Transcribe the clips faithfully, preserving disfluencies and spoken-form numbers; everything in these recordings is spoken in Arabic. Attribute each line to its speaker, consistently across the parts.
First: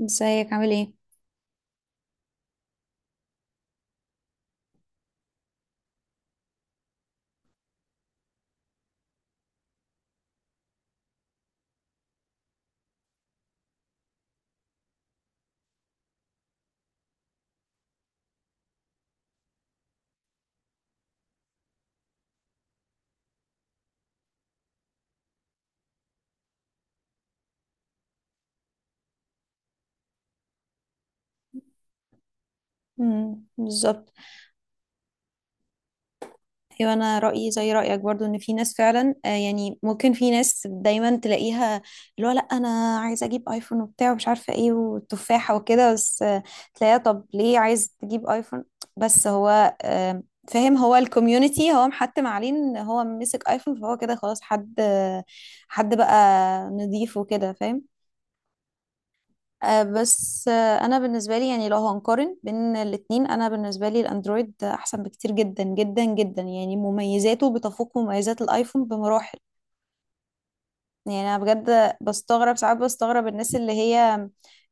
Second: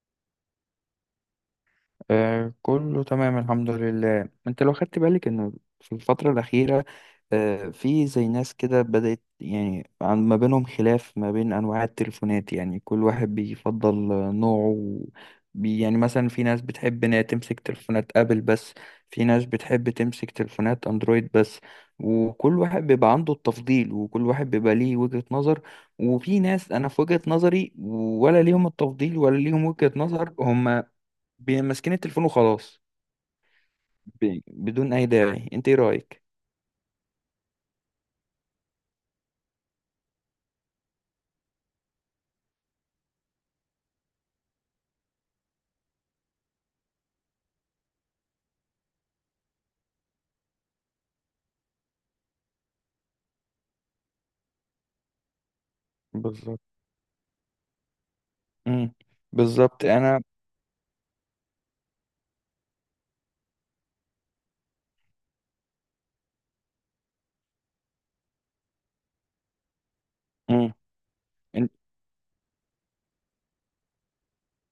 Speaker 1: ازيك عامل ايه؟
Speaker 2: آه كله تمام الحمد لله. انت لو خدت بالك ان في الفترة الأخيرة آه في زي ناس كده بدأت يعني عن ما بينهم خلاف ما بين أنواع التليفونات، يعني كل واحد بيفضل آه، نوعه. بي يعني مثلا في ناس بتحب انها تمسك تليفونات أبل بس، في ناس بتحب تمسك تليفونات أندرويد بس، وكل واحد بيبقى عنده التفضيل وكل واحد بيبقى ليه وجهة نظر. وفي ناس انا في وجهة نظري ولا ليهم التفضيل ولا ليهم وجهة نظر، هم بي- ماسكين التليفون وخلاص،
Speaker 1: امم بالظبط
Speaker 2: بي- بدون اي داعي. انت ايه رايك؟
Speaker 1: ايوه، انا رايي زي رايك برضو ان في ناس فعلا، آه يعني ممكن في ناس دايما تلاقيها، اللي هو لا، انا عايزه اجيب ايفون وبتاع ومش عارفه ايه والتفاحه وكده، بس آه تلاقيها طب ليه عايز تجيب ايفون؟ بس هو، آه فاهم، هو الكوميونتي هو محتم عليه ان هو مسك ايفون، فهو كده خلاص حد، آه، حد بقى
Speaker 2: بالظبط.
Speaker 1: نضيف وكده، فاهم.
Speaker 2: امم
Speaker 1: آه،
Speaker 2: بالظبط انا.
Speaker 1: بس، آه، انا بالنسبه لي يعني لو هنقارن بين الاتنين، انا بالنسبه لي الاندرويد احسن بكتير جدا جدا جدا، يعني مميزاته بتفوق مميزات الايفون بمراحل.
Speaker 2: امم
Speaker 1: يعني انا
Speaker 2: إن-
Speaker 1: بجد بستغرب، ساعات بستغرب الناس اللي هي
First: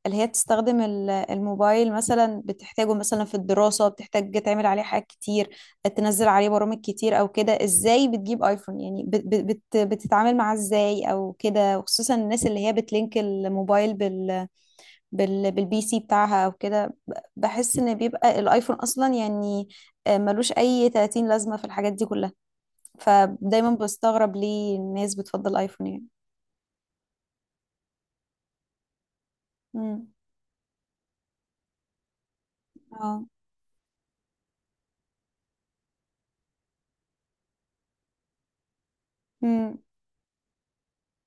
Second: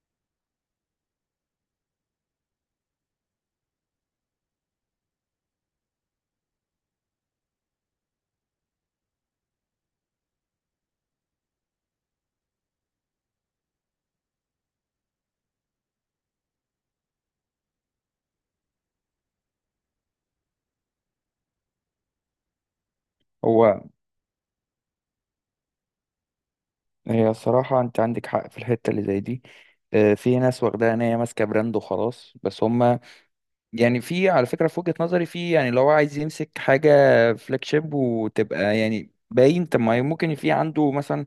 Speaker 1: اللي هي تستخدم ال- الموبايل مثلا، بتحتاجه مثلا في الدراسه، بتحتاج تعمل عليه حاجات كتير، تنزل عليه برامج كتير او كده، ازاي بتجيب ايفون؟ يعني بت بت بت- بتتعامل معاه ازاي او كده؟ وخصوصا الناس اللي هي بتلينك الموبايل بال بالبي سي بتاعها او كده. بحس ان بيبقى الايفون اصلا يعني آه، ملوش اي تلاتين لازمة في الحاجات دي كلها. فدايما
Speaker 2: هو
Speaker 1: بستغرب ليه الناس بتفضل ايفون يعني.
Speaker 2: هي الصراحه انت عندك حق في الحته اللي زي دي.
Speaker 1: امم.
Speaker 2: آه، في ناس واخداها ان هي ماسكه براند وخلاص بس هم،
Speaker 1: اه.
Speaker 2: يعني في على فكره في وجهه نظري، في يعني لو هو عايز يمسك حاجه فلاج شيب وتبقى يعني باين،
Speaker 1: امم.
Speaker 2: طب ما ممكن في عنده مثلا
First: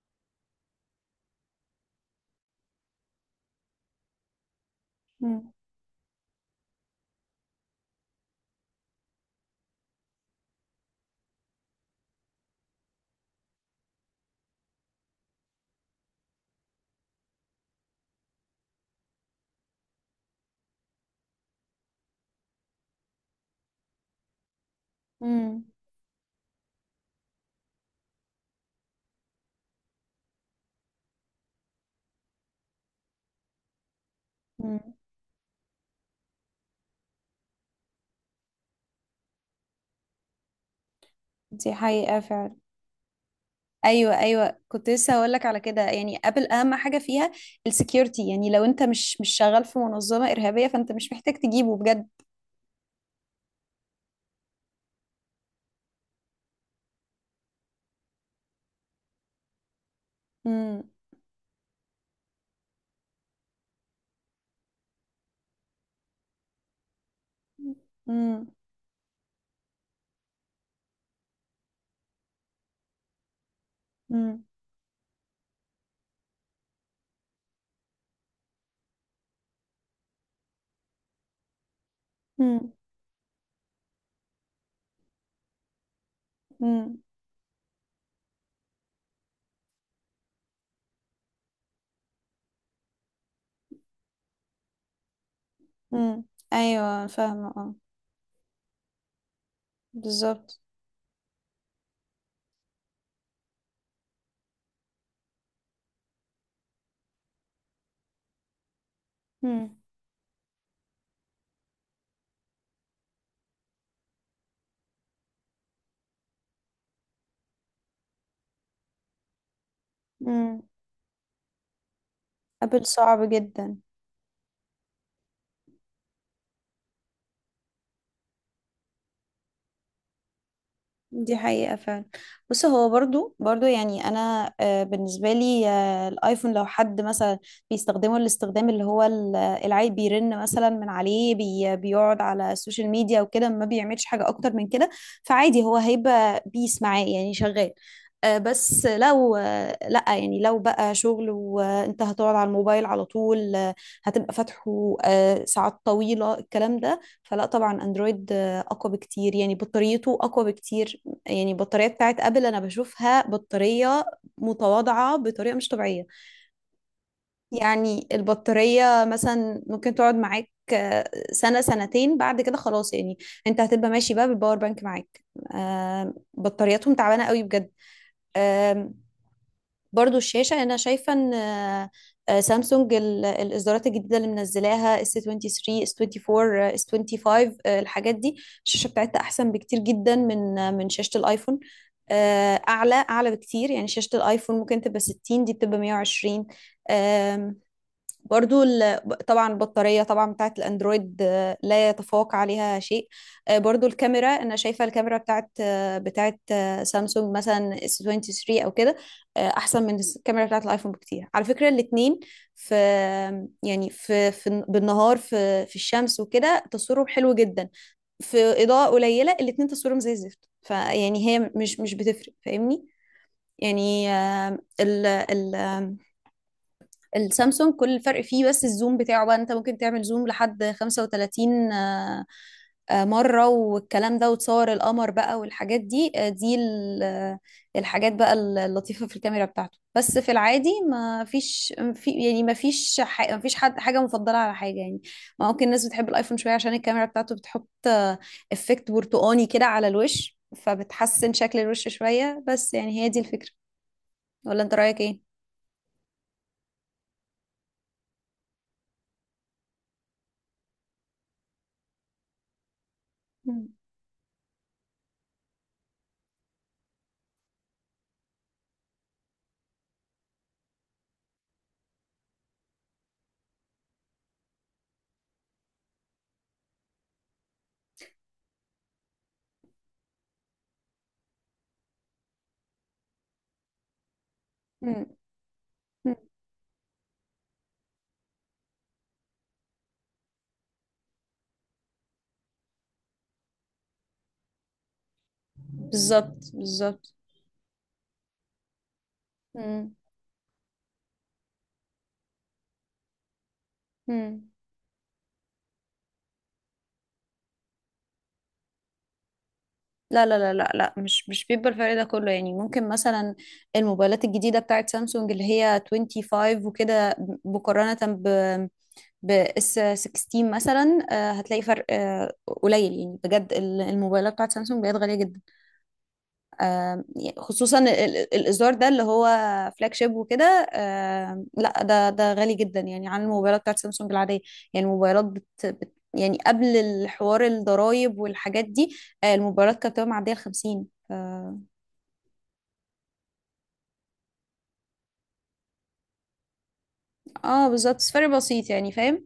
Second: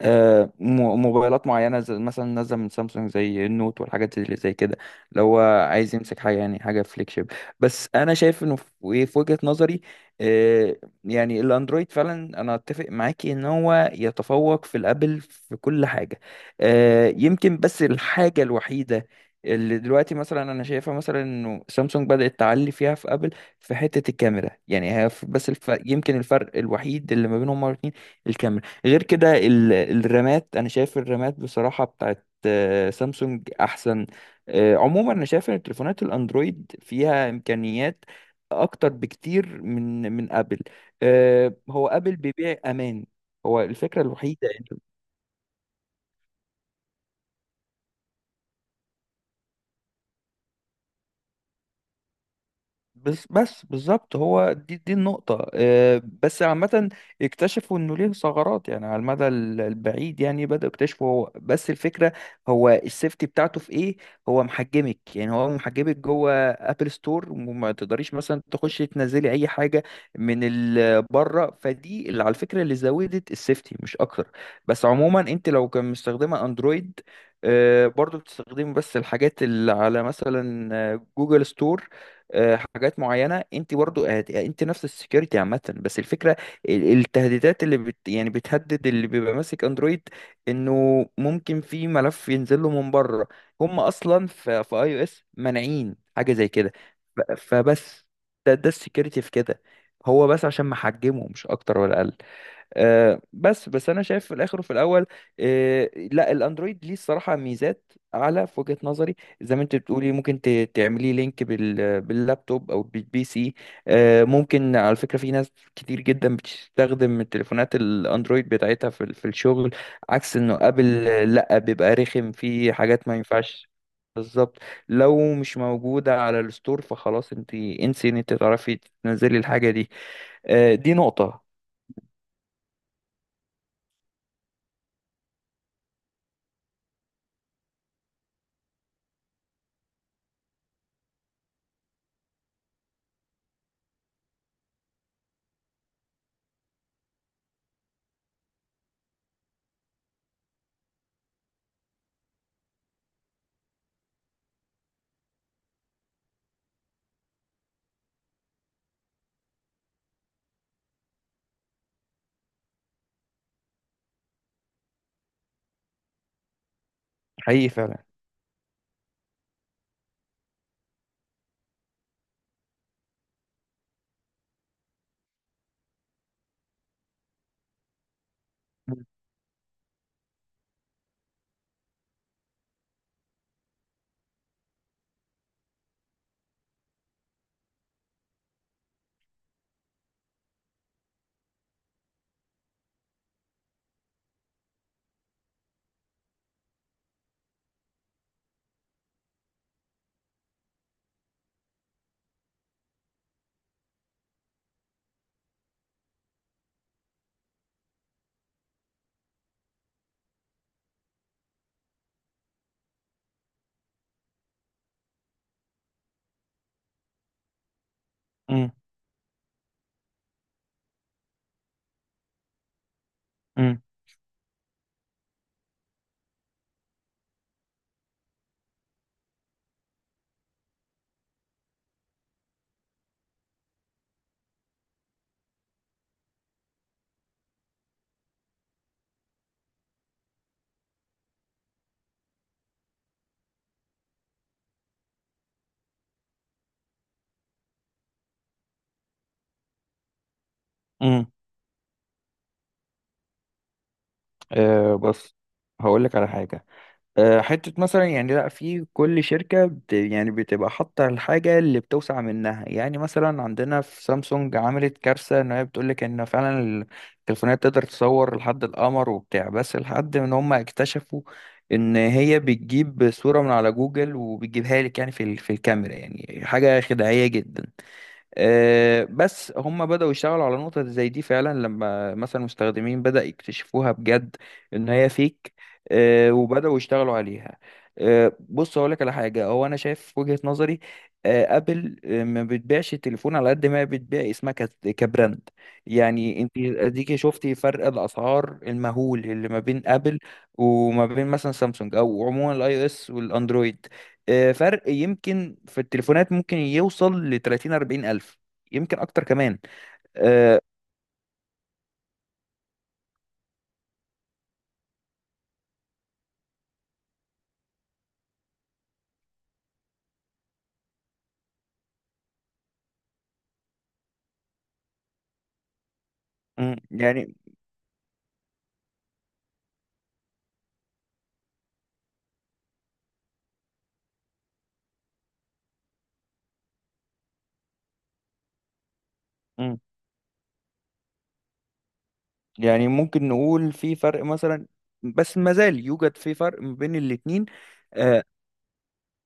Speaker 2: آه، مو- موبايلات معينة زي مثلا نازلة من سامسونج زي النوت والحاجات اللي زي كده. لو هو
Speaker 1: امم.
Speaker 2: عايز يمسك حاجة يعني حاجة فليج شيب. بس أنا شايف إنه في في وجهة نظري، آه، يعني الأندرويد فعلا أنا أتفق معاكي إن هو يتفوق في الأبل في كل حاجة. آه، يمكن بس الحاجة الوحيدة اللي دلوقتي مثلا انا شايفها، مثلا انه سامسونج بدأت تعلي فيها في ابل في حتة الكاميرا، يعني هي ف- بس
Speaker 1: امم.
Speaker 2: الف... يمكن الفرق الوحيد اللي ما بينهم هما الاتنين الكاميرا. غير كده ال- الرامات، انا شايف الرامات بصراحة بتاعت آه، سامسونج احسن. آه،
Speaker 1: أمم.
Speaker 2: عموما انا شايف ان التليفونات الاندرويد فيها امكانيات اكتر بكتير من من ابل. آه،
Speaker 1: دي
Speaker 2: هو ابل
Speaker 1: حقيقة
Speaker 2: بيبيع
Speaker 1: فعلا.
Speaker 2: امان، هو الفكرة
Speaker 1: ايوه،
Speaker 2: الوحيدة.
Speaker 1: ايوه، كنت لسه هقول لك على كده. يعني ابل اهم حاجه فيها السكيورتي، يعني لو انت مش مش شغال في منظمه ارهابيه، فانت مش محتاج تجيبه بجد.
Speaker 2: بس بس بالظبط هو دي دي النقطة. آه، بس عامة اكتشفوا انه ليه ثغرات يعني على المدى ال- البعيد، يعني بدأوا
Speaker 1: امم.
Speaker 2: يكتشفوا. هو بس الفكرة هو السيفتي بتاعته في ايه. هو محجمك، يعني هو محجمك جوه ابل ستور وما تقدريش مثلا
Speaker 1: امم.
Speaker 2: تخشي تنزلي اي حاجة من ال- بره. فدي اللي على الفكرة اللي زودت السيفتي مش اكتر.
Speaker 1: امم.
Speaker 2: بس عموما انت لو كان مستخدمة اندرويد، آه، برضو بتستخدمي بس الحاجات اللي على مثلا آه، جوجل ستور، آه، حاجات معينه. انت برضو هت- يعني انت نفس السكيورتي عامه. بس الفكره ال-
Speaker 1: امم.
Speaker 2: التهديدات اللي بت يعني بتهدد اللي بيبقى ماسك اندرويد، انه ممكن في ملف ينزل له من بره. هم اصلا في في اي او اس مانعين
Speaker 1: امم.
Speaker 2: حاجه زي كده.
Speaker 1: ايوه،
Speaker 2: ف-
Speaker 1: فاهمه، اه.
Speaker 2: فبس ده ده السكيورتي في كده، هو بس
Speaker 1: بالظبط.
Speaker 2: عشان محجمه مش اكتر ولا اقل. آه، بس بس انا شايف في الاخر وفي الاول، آه، لا الاندرويد ليه الصراحه ميزات اعلى في وجهه نظري. زي ما انت
Speaker 1: مم.
Speaker 2: بتقولي ممكن ت- تعملي لينك بال باللابتوب او بالبي سي. آه، ممكن على فكره في ناس كتير جدا بتستخدم التليفونات الاندرويد بتاعتها في ال- في الشغل، عكس انه
Speaker 1: مم.
Speaker 2: ابل آه، لا بيبقى رخم في
Speaker 1: ابل
Speaker 2: حاجات ما
Speaker 1: صعب
Speaker 2: ينفعش.
Speaker 1: جدا.
Speaker 2: بالظبط، لو مش موجوده على الستور فخلاص انت انسي ان انت تعرفي تنزلي الحاجه دي. آه، دي
Speaker 1: دي
Speaker 2: نقطه
Speaker 1: حقيقة فعلا. بص، هو برضو برضو يعني، أنا آه، بالنسبة لي آه، الآيفون، لو حد مثلا بيستخدمه الاستخدام اللي هو ال- العيب، بيرن مثلا من عليه، بي بيقعد على السوشيال ميديا وكده، ما بيعملش حاجة أكتر من كده، فعادي هو هيبقى بيس معاه يعني شغال. آه، بس لو، آه، لأ يعني، لو بقى شغل وأنت هتقعد على الموبايل على طول، آه، هتبقى فاتحه آه، ساعات طويلة الكلام ده، فلا طبعا أندرويد آه، أقوى بكتير، يعني بطاريته أقوى بكتير. يعني البطارية بتاعت ابل انا بشوفها بطارية متواضعة بطريقة مش طبيعية.
Speaker 2: حقيقي فعلا.
Speaker 1: يعني البطارية مثلا ممكن تقعد معاك آه، سنة سنتين، بعد كده خلاص، يعني انت هتبقى ماشي بقى بالباور بانك معاك. آم، بطارياتهم تعبانة قوي، بجد. برضو الشاشة أنا شايفة إن آه، آه، سامسونج ال- الإصدارات الجديدة اللي منزلاها اس تو ثري اس تو فور، آه، اس تو فايف، آه، الحاجات دي الشاشة بتاعتها أحسن بكتير جدا من، آه، من شاشة الآيفون. آه، أعلى أعلى بكتير يعني، شاشة الآيفون ممكن تبقى ستين، دي بتبقى مية وعشرين. برضو ال- طبعا البطارية طبعا بتاعت الأندرويد آه، لا يتفوق عليها شيء. آه، برضو الكاميرا أنا شايفة الكاميرا بتاعت آه، بتاعت آه، سامسونج مثلا اس تو ثري أو كده، آه، أحسن من الكاميرا بتاعت الآيفون بكتير، على فكرة. الاتنين في، يعني في, في بالنهار، في في الشمس وكده تصويرهم حلو جدا. في
Speaker 2: امم
Speaker 1: إضاءة قليلة الاتنين تصويرهم زي الزفت، فيعني هي مش مش بتفرق، فاهمني؟
Speaker 2: امم
Speaker 1: يعني آه، ال ال السامسونج كل الفرق فيه بس الزوم بتاعه بقى، انت ممكن تعمل زوم لحد خمسة وتلاتين آه، آه، مرة والكلام ده، وتصور القمر بقى والحاجات دي، آه، دي ال- آه، الحاجات بقى اللطيفة في الكاميرا بتاعته. بس في العادي ما فيش، في يعني ما فيش، ح- ما فيش حد حاجة مفضلة على حاجة يعني. ممكن الناس بتحب الايفون شوية عشان الكاميرا بتاعته بتحط آه، افكت برتقاني كده على الوش،
Speaker 2: امم
Speaker 1: فبتحسن شكل الوش شوية، بس يعني هي دي الفكرة، ولا انت
Speaker 2: أه
Speaker 1: رأيك ايه؟
Speaker 2: بص هقول لك على حاجه. أه، حته مثلا يعني لا في كل شركه بت يعني بتبقى حاطه الحاجه اللي بتوسع منها، يعني مثلا
Speaker 1: مم.
Speaker 2: عندنا في سامسونج عملت كارثه ان هي بتقول لك ان فعلا التليفونات تقدر تصور لحد القمر وبتاع، بس لحد ان هم اكتشفوا ان هي بتجيب صوره من على جوجل وبتجيبها لك يعني في ال- في الكاميرا، يعني حاجه خداعيه جدا. آه، بس هم بدأوا يشتغلوا على نقطة زي دي فعلا لما مثلا المستخدمين بدأ يكتشفوها بجد إن هي فيك.
Speaker 1: مم.
Speaker 2: آه، وبدأوا يشتغلوا عليها. آه، بص هقول لك على حاجة هو أنا شايف وجهة نظري، آه، أبل آه، ما بتبيعش التليفون على قد ما هي بتبيع اسمها كت- كبراند. يعني
Speaker 1: بالظبط،
Speaker 2: أنت
Speaker 1: بالظبط.
Speaker 2: أديكي شفتي فرق الأسعار المهول اللي ما بين
Speaker 1: مم.
Speaker 2: أبل وما بين مثلا سامسونج أو عموما الأي أو إس والأندرويد.
Speaker 1: مم.
Speaker 2: آه، فرق يمكن في التليفونات ممكن يوصل ل تلاتين اربعين الف، يمكن اكتر كمان.
Speaker 1: لا، لا، لا،
Speaker 2: آه،
Speaker 1: لا، لا، مش مش بيبقى الفرق ده كله. يعني ممكن مثلا الموبايلات الجديدة بتاعت سامسونج اللي هي خمسة وعشرين وكده، مقارنة ب، ب اس ستاشر مثلا، آه، هتلاقي فرق آه، قليل. يعني بجد ال- الموبايلات بتاعت سامسونج بقت غالية جدا.
Speaker 2: مم،
Speaker 1: آم، يعني
Speaker 2: يعني
Speaker 1: خصوصا ال- ال- الازار ده اللي هو فلاج شيب وكده، آم، لا ده ده غالي جدا يعني عن الموبايلات بتاعت سامسونج العاديه. يعني الموبايلات بت بت يعني قبل الحوار الضرايب والحاجات دي، آه،
Speaker 2: مم،
Speaker 1: الموبايلات كانت بتبقى معديه ال خمسين ف-
Speaker 2: يعني ممكن نقول في فرق مثلا، بس ما زال يوجد في فرق ما بين الاتنين.
Speaker 1: اه بالظبط، بس
Speaker 2: آه،
Speaker 1: فرق بسيط يعني، فاهم.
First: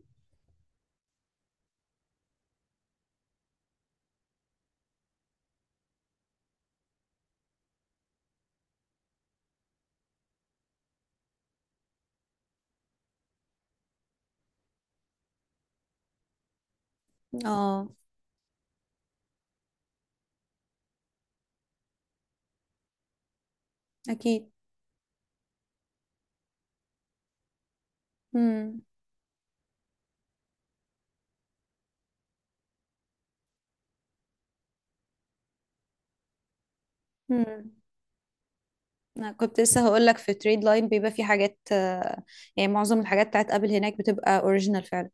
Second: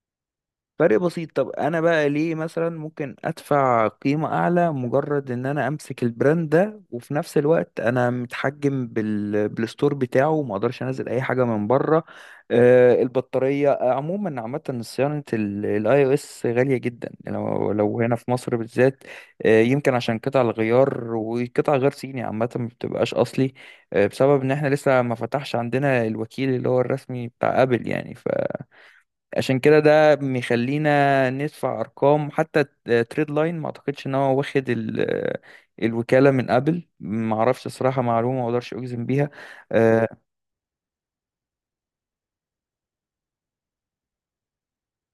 Speaker 2: فرق بسيط. طب انا بقى ليه مثلا ممكن ادفع قيمة اعلى مجرد ان انا امسك البراند ده وفي نفس الوقت انا متحجم بال... بالستور بتاعه وما اقدرش انزل اي حاجة من بره. آه البطارية آه، عموما عامة صيانة الاي او اس غالية جدا لو
Speaker 1: اه.
Speaker 2: لو هنا في مصر بالذات. آه يمكن عشان قطع الغيار وقطع غير صيني عامة ما بتبقاش اصلي. آه بسبب
Speaker 1: اكيد.
Speaker 2: ان احنا لسه ما فتحش عندنا الوكيل اللي هو الرسمي بتاع ابل يعني.
Speaker 1: امم.
Speaker 2: عشان كده ده بيخلينا ندفع ارقام. حتى تريد لاين ما اعتقدش ان هو واخد ال- الوكاله من ابل، ما اعرفش
Speaker 1: امم.
Speaker 2: الصراحه، معلومه ما اقدرش اجزم بيها.
Speaker 1: انا كنت لسه هقول
Speaker 2: آه،
Speaker 1: لك، في تريد لاين بيبقى في حاجات، آه، يعني معظم الحاجات بتاعت ابل هناك بتبقى اوريجينال فعلا.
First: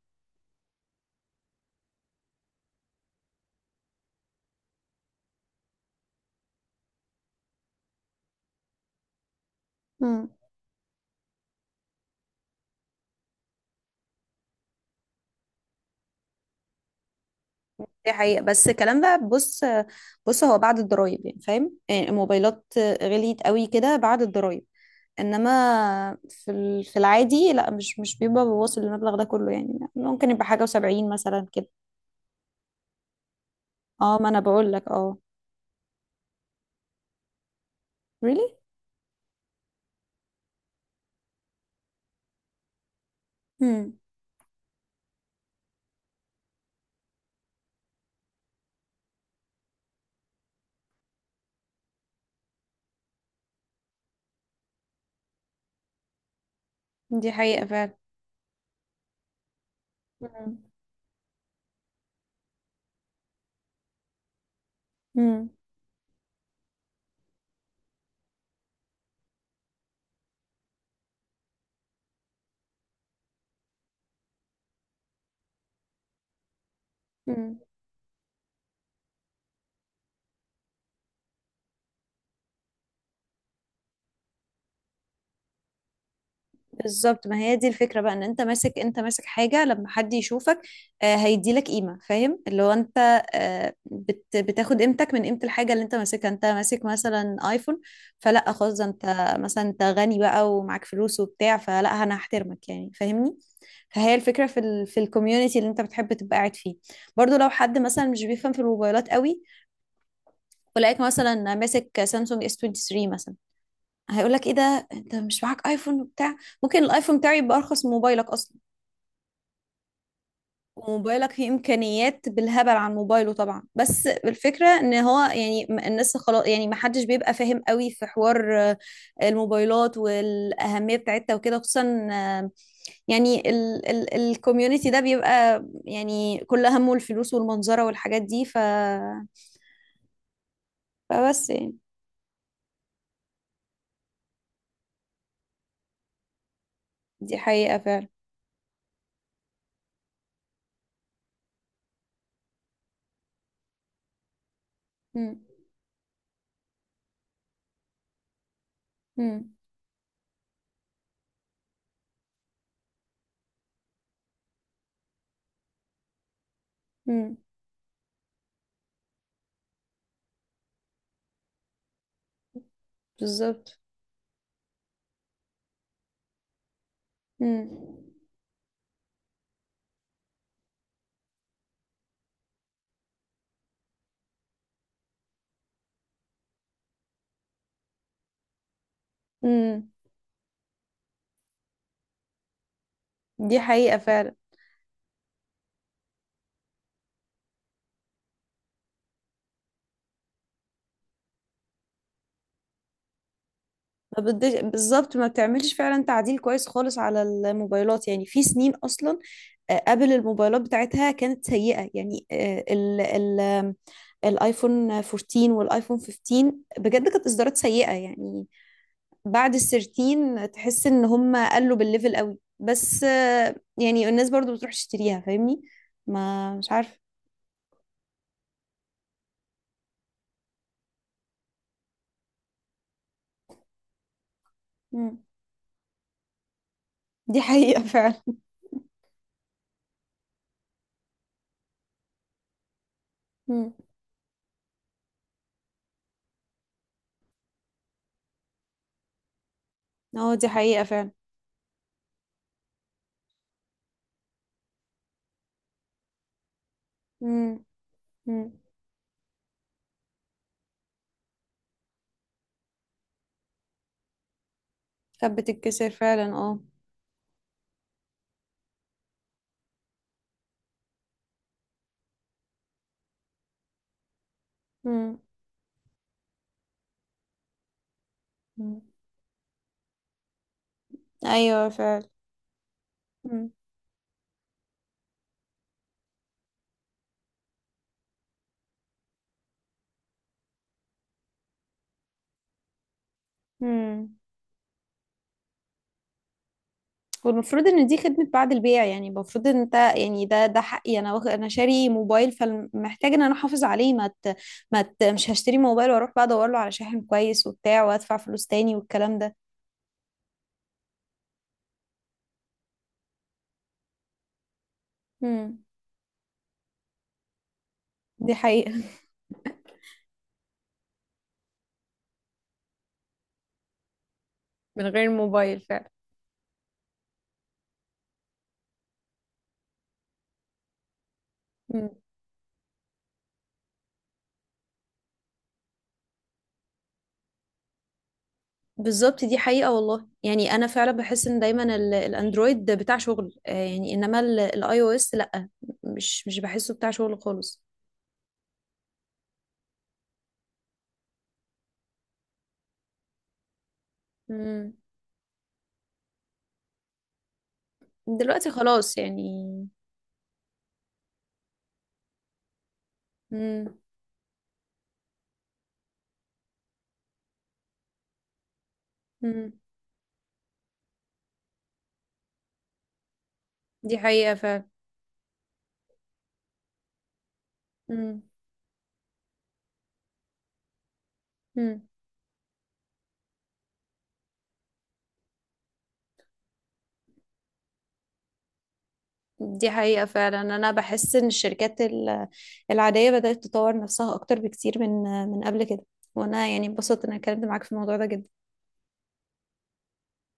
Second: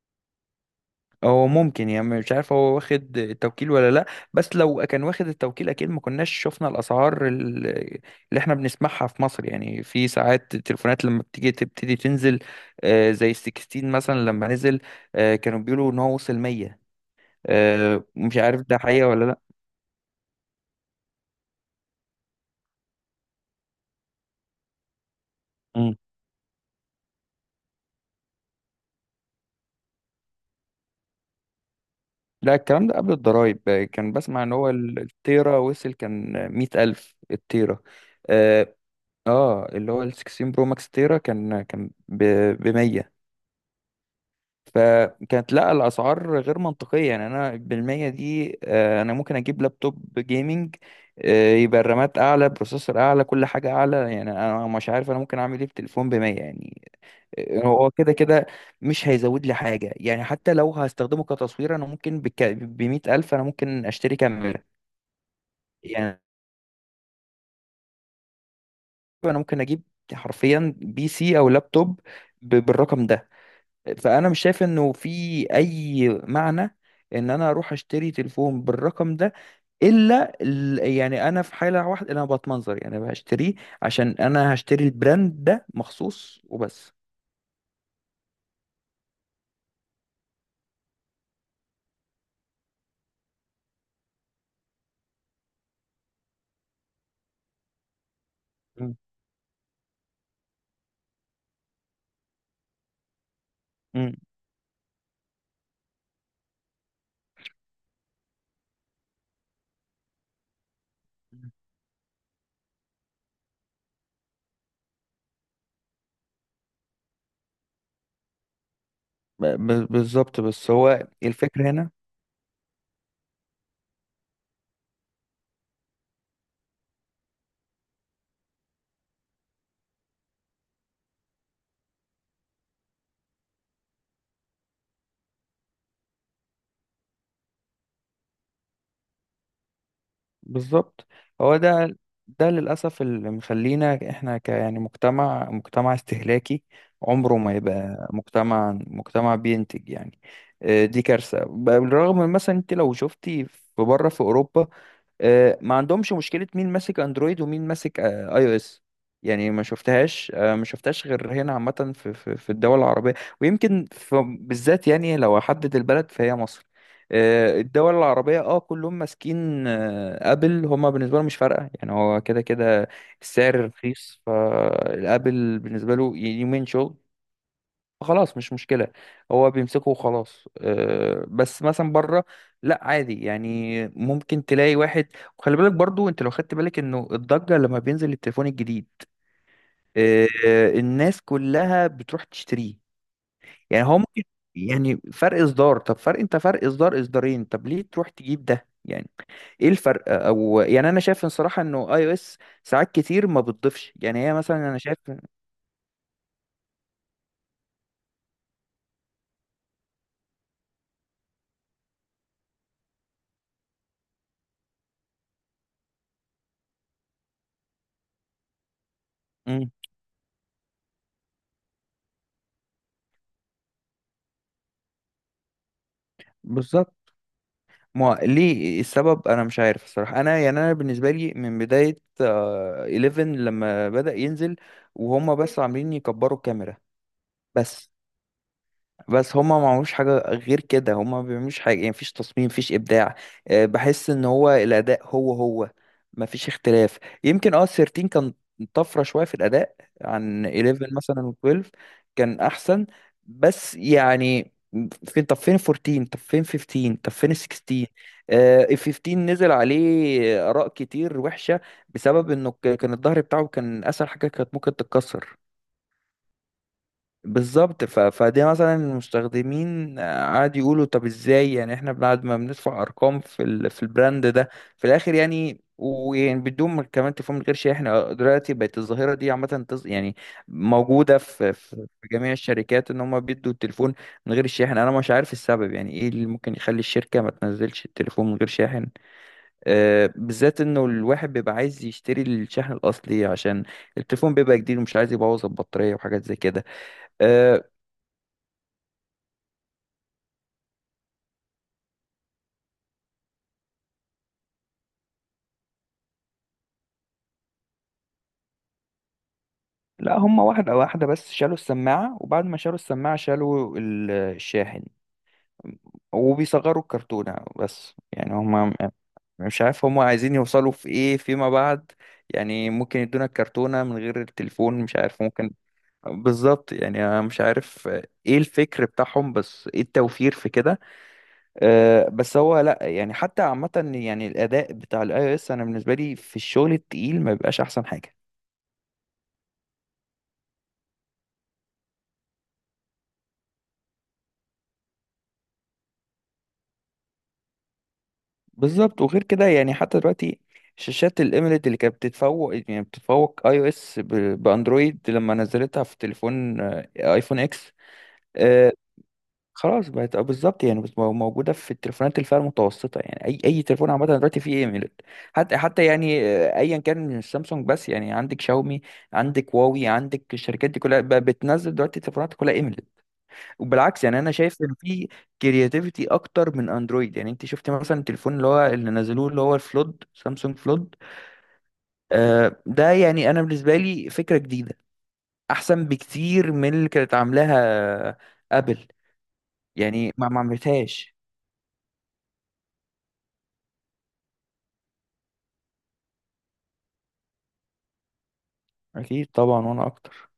Speaker 2: هو ممكن، يعني مش عارف هو واخد التوكيل ولا لا. بس لو كان واخد التوكيل اكيد ما كناش شفنا الاسعار ال- اللي احنا بنسمعها في مصر. يعني في ساعات التليفونات لما بتيجي تبتدي تنزل، آه، زي ال ستاشر مثلا لما نزل، آه، كانوا بيقولوا ان هو وصل مية. آه،
Speaker 1: دي
Speaker 2: مش
Speaker 1: حقيقة.
Speaker 2: عارف
Speaker 1: بس
Speaker 2: ده
Speaker 1: الكلام
Speaker 2: حقيقه
Speaker 1: ده
Speaker 2: ولا
Speaker 1: بص، بص هو بعد الضرايب، يعني فاهم، يعني الموبايلات غليت قوي كده بعد الضرايب.
Speaker 2: لا.
Speaker 1: انما في ال- في العادي لا، مش مش بيبقى بواصل المبلغ ده كله، يعني ممكن يبقى حاجة وسبعين مثلا كده.
Speaker 2: لا الكلام ده قبل الضرايب. آه، كان
Speaker 1: اه، ما انا
Speaker 2: بسمع ان هو
Speaker 1: بقول لك،
Speaker 2: ال-
Speaker 1: اه.
Speaker 2: التيرا وصل، كان مية ألف التيرا.
Speaker 1: Really.
Speaker 2: اه، آه، اللي هو ال ستاشر برو ماكس تيرا كان كان ب مية.
Speaker 1: امم.
Speaker 2: فكانت لا الاسعار غير منطقيه يعني. انا بالمية دي آه، انا ممكن اجيب لابتوب جيمنج، آه، يبقى الرامات اعلى بروسيسور اعلى كل حاجه اعلى. يعني انا مش عارف انا ممكن اعمل ايه في تليفون ب مية يعني.
Speaker 1: دي حقيقة
Speaker 2: هو
Speaker 1: فعلا.
Speaker 2: كده كده مش هيزود لي حاجة. يعني حتى لو هستخدمه كتصوير أنا ممكن بك... بمية ألف أنا ممكن أشتري كاميرا يعني. أنا ممكن أجيب حرفيا بي سي أو لابتوب ب... بالرقم ده. فأنا مش شايف إنه في أي معنى إن أنا
Speaker 1: امم.
Speaker 2: أروح أشتري تليفون بالرقم ده، إلا ال... يعني أنا في حالة واحدة أنا بتمنظر يعني هشتريه عشان أنا هشتري البراند ده مخصوص وبس.
Speaker 1: بالظبط. ما هي دي الفكرة بقى ان انت ماسك انت ماسك حاجة، لما حد يشوفك آه، هيديلك قيمة، فاهم اللي هو انت، آه، بت بتاخد قيمتك من قيمة الحاجة اللي انت ماسكها. انت ماسك مثلا ايفون، فلا خلاص، ده
Speaker 2: مم.
Speaker 1: انت مثلا انت غني بقى ومعاك فلوس وبتاع، فلا انا هحترمك يعني، فاهمني؟ فهي
Speaker 2: مم.
Speaker 1: الفكرة في ال في الكوميونتي اللي انت بتحب تبقى قاعد فيه. برضو لو حد مثلا مش بيفهم في الموبايلات قوي، ولقاك مثلا ماسك سامسونج اس تو ثري مثلا، هيقولك ايه ده انت مش معاك ايفون وبتاع؟ ممكن الايفون بتاعي يبقى ارخص من موبايلك اصلا،
Speaker 2: ب... ب- بالظبط بس هو
Speaker 1: وموبايلك فيه
Speaker 2: الفكرة هنا.
Speaker 1: امكانيات بالهبل عن موبايله طبعا. بس الفكره ان هو يعني، م- الناس خلاص يعني، ما حدش بيبقى فاهم قوي في حوار آه، الموبايلات والاهميه بتاعتها وكده، خصوصا آه، يعني ال ال الكوميونتي ده بيبقى يعني كل همه الفلوس والمنظره والحاجات دي، ف
Speaker 2: بالظبط،
Speaker 1: فبس
Speaker 2: هو
Speaker 1: يعني.
Speaker 2: ده ده للأسف اللي مخلينا احنا ك يعني مجتمع مجتمع استهلاكي، عمره
Speaker 1: دي
Speaker 2: ما
Speaker 1: حقيقه
Speaker 2: يبقى
Speaker 1: فعلا.
Speaker 2: مجتمع مجتمع بينتج يعني. آه، دي كارثة. ب- بالرغم من مثلا انت لو شفتي في بره في أوروبا،
Speaker 1: امم.
Speaker 2: آه، ما عندهمش مشكلة مين ماسك اندرويد ومين ماسك آه، اي او اس. يعني ما شفتهاش، آه، ما شفتهاش غير هنا عامة في في في الدول العربية. ويمكن في- بالذات يعني لو احدد البلد فهي مصر.
Speaker 1: امم.
Speaker 2: آه، الدول العربية اه كلهم ماسكين آه، ابل. هما بالنسبة له مش فارقة يعني، هو كده كده السعر
Speaker 1: بالظبط.
Speaker 2: رخيص فالابل بالنسبة له يومين شغل
Speaker 1: امم.
Speaker 2: خلاص مش مشكلة. هو بيمسكه وخلاص. أه بس مثلا بره لا عادي، يعني ممكن تلاقي واحد. وخلي بالك برضو انت لو خدت بالك انه الضجة لما بينزل التليفون الجديد، أه الناس كلها بتروح تشتريه.
Speaker 1: دي
Speaker 2: يعني هو
Speaker 1: حقيقه
Speaker 2: ممكن
Speaker 1: فعلا.
Speaker 2: يعني فرق اصدار، طب فرق انت فرق اصدار اصدارين طب ليه تروح تجيب ده يعني. ايه الفرق؟ او يعني انا شايف الصراحة انه اي او اس ساعات كتير ما بتضيفش، يعني
Speaker 1: ما
Speaker 2: هي مثلا
Speaker 1: بدش
Speaker 2: انا شايف.
Speaker 1: بالظبط، ما بتعملش فعلا تعديل كويس خالص على الموبايلات يعني في سنين اصلا، آه، قبل الموبايلات بتاعتها كانت سيئة. يعني آه، ال ال آم، الايفون اربعتاشر والايفون خمسة عشر بجد كانت اصدارات سيئة. يعني بعد ال
Speaker 2: مم،
Speaker 1: تلتاشر تحس ان هم قلوا بالليفل قوي، بس آه، يعني الناس برضو بتروح تشتريها، فاهمني؟ ما مش
Speaker 2: بالظبط.
Speaker 1: عارفة.
Speaker 2: ما ليه السبب انا مش عارف الصراحه. انا يعني انا بالنسبه لي من بدايه آه، احداشر لما بدأ ينزل
Speaker 1: مم.
Speaker 2: وهم بس عاملين يكبروا الكاميرا.
Speaker 1: دي حقيقة
Speaker 2: بس
Speaker 1: فعلا.
Speaker 2: بس هما ما عملوش حاجة غير كده، هما ما بيعملوش حاجة. يعني مفيش تصميم مفيش إبداع. آه،
Speaker 1: مم.
Speaker 2: بحس إن هو الأداء هو هو مفيش اختلاف. يمكن اه ثلاثة عشر كان طفرة شوية في الأداء
Speaker 1: اه
Speaker 2: عن
Speaker 1: دي حقيقة
Speaker 2: احداشر
Speaker 1: فعلا.
Speaker 2: مثلا و اثنا عشر كان أحسن. بس يعني فين؟ طب فين اربعتاشر؟ طب فين خمستاشر؟ طب فين
Speaker 1: مم.
Speaker 2: ستاشر؟
Speaker 1: مم.
Speaker 2: آه، ال خمستاشر نزل عليه آراء كتير وحشة، بسبب إنه ك- كان الظهر بتاعه كان أسهل حاجة كانت ممكن تتكسر.
Speaker 1: كانت بتتكسر فعلا، اه.
Speaker 2: بالظبط. ف... فدي مثلا المستخدمين آه، قعدوا يقولوا طب ازاي يعني احنا بعد ما بندفع ارقام في ال... في البراند ده في الاخر
Speaker 1: مم.
Speaker 2: يعني، ويعني بدون ما كمان تفهم من غير شيء. احنا دلوقتي بقت
Speaker 1: مم.
Speaker 2: الظاهره دي عامه تز... يعني موجوده في...
Speaker 1: ايوه
Speaker 2: في في
Speaker 1: فعلا.
Speaker 2: جميع الشركات، ان هم
Speaker 1: مم.
Speaker 2: بيدوا التليفون من غير الشاحن. انا مش عارف السبب، يعني ايه اللي ممكن يخلي الشركه ما تنزلش التليفون من غير شاحن. أه بالذات انه الواحد بيبقى عايز يشتري الشاحن الاصلي عشان
Speaker 1: مم.
Speaker 2: التليفون بيبقى جديد ومش عايز يبوظ البطاريه وحاجات زي كده.
Speaker 1: والمفروض
Speaker 2: آه،
Speaker 1: ان دي خدمة بعد البيع، يعني المفروض ان انت يعني، ده ده حقي، انا واخد، انا شاري موبايل فمحتاج ان انا احافظ عليه. ما ت... ما ت... مش هشتري موبايل واروح بقى ادور له على شاحن كويس وبتاع وادفع فلوس تاني والكلام ده.
Speaker 2: لا هما واحدة واحدة، بس شالوا السماعة وبعد ما شالوا السماعة شالوا ال- الشاحن
Speaker 1: مم.
Speaker 2: وبيصغروا الكرتونة. بس يعني
Speaker 1: دي حقيقة
Speaker 2: هما مش عارف هما عايزين يوصلوا في ايه فيما بعد. يعني ممكن يدونا الكرتونة من غير التليفون،
Speaker 1: من
Speaker 2: مش
Speaker 1: غير
Speaker 2: عارف ممكن.
Speaker 1: موبايل فعلا.
Speaker 2: بالظبط يعني انا مش عارف ايه الفكر بتاعهم، بس ايه التوفير في كده؟
Speaker 1: مم.
Speaker 2: أه بس هو لا، يعني حتى عامة يعني الأداء بتاع الاي او اس انا بالنسبة لي في الشغل التقيل ما بيبقاش احسن حاجة.
Speaker 1: بالظبط، دي حقيقة والله. يعني انا فعلا بحس ان دايما ال... الاندرويد بتاع شغل، آه، يعني انما الاي او اس لا، مش مش بحسه بتاع شغل خالص.
Speaker 2: بالظبط وغير كده. يعني حتى دلوقتي شاشات الاميليد اللي كانت بتتفوق، يعني بتتفوق اي او اس ب-
Speaker 1: مم.
Speaker 2: باندرويد لما نزلتها في تليفون آه، ايفون اكس.
Speaker 1: دلوقتي
Speaker 2: آه
Speaker 1: خلاص يعني.
Speaker 2: خلاص بقت آه، بالظبط يعني. بس مو- موجوده في التليفونات الفئه المتوسطه، يعني اي اي
Speaker 1: مم.
Speaker 2: تليفون عامه دلوقتي فيه ايميليد. حتى حتى يعني آه، ايا كان مش سامسونج بس، يعني عندك شاومي
Speaker 1: مم.
Speaker 2: عندك هواوي عندك الشركات دي كلها بقى بتنزل دلوقتي تليفونات كلها ايميليد.
Speaker 1: دي
Speaker 2: وبالعكس يعني انا
Speaker 1: حقيقة
Speaker 2: شايف
Speaker 1: فعلا.
Speaker 2: ان في كرياتيفيتي اكتر من اندرويد. يعني انت شفت مثلا
Speaker 1: مم.
Speaker 2: التليفون اللي هو اللي نزلوه اللي هو الفلود، سامسونج فلود.
Speaker 1: مم.
Speaker 2: آه ده يعني انا بالنسبه لي فكره جديده احسن بكتير من اللي كانت عاملاها ابل،
Speaker 1: دي حقيقة
Speaker 2: يعني ما
Speaker 1: فعلا.
Speaker 2: ما
Speaker 1: أنا بحس
Speaker 2: عملتهاش.
Speaker 1: إن الشركات ال- العادية بدأت تطور نفسها أكتر بكتير من، من قبل كده. وأنا يعني اتبسطت إن أنا اتكلمت معاك في الموضوع ده جدا.
Speaker 2: اكيد طبعا، وانا اكتر.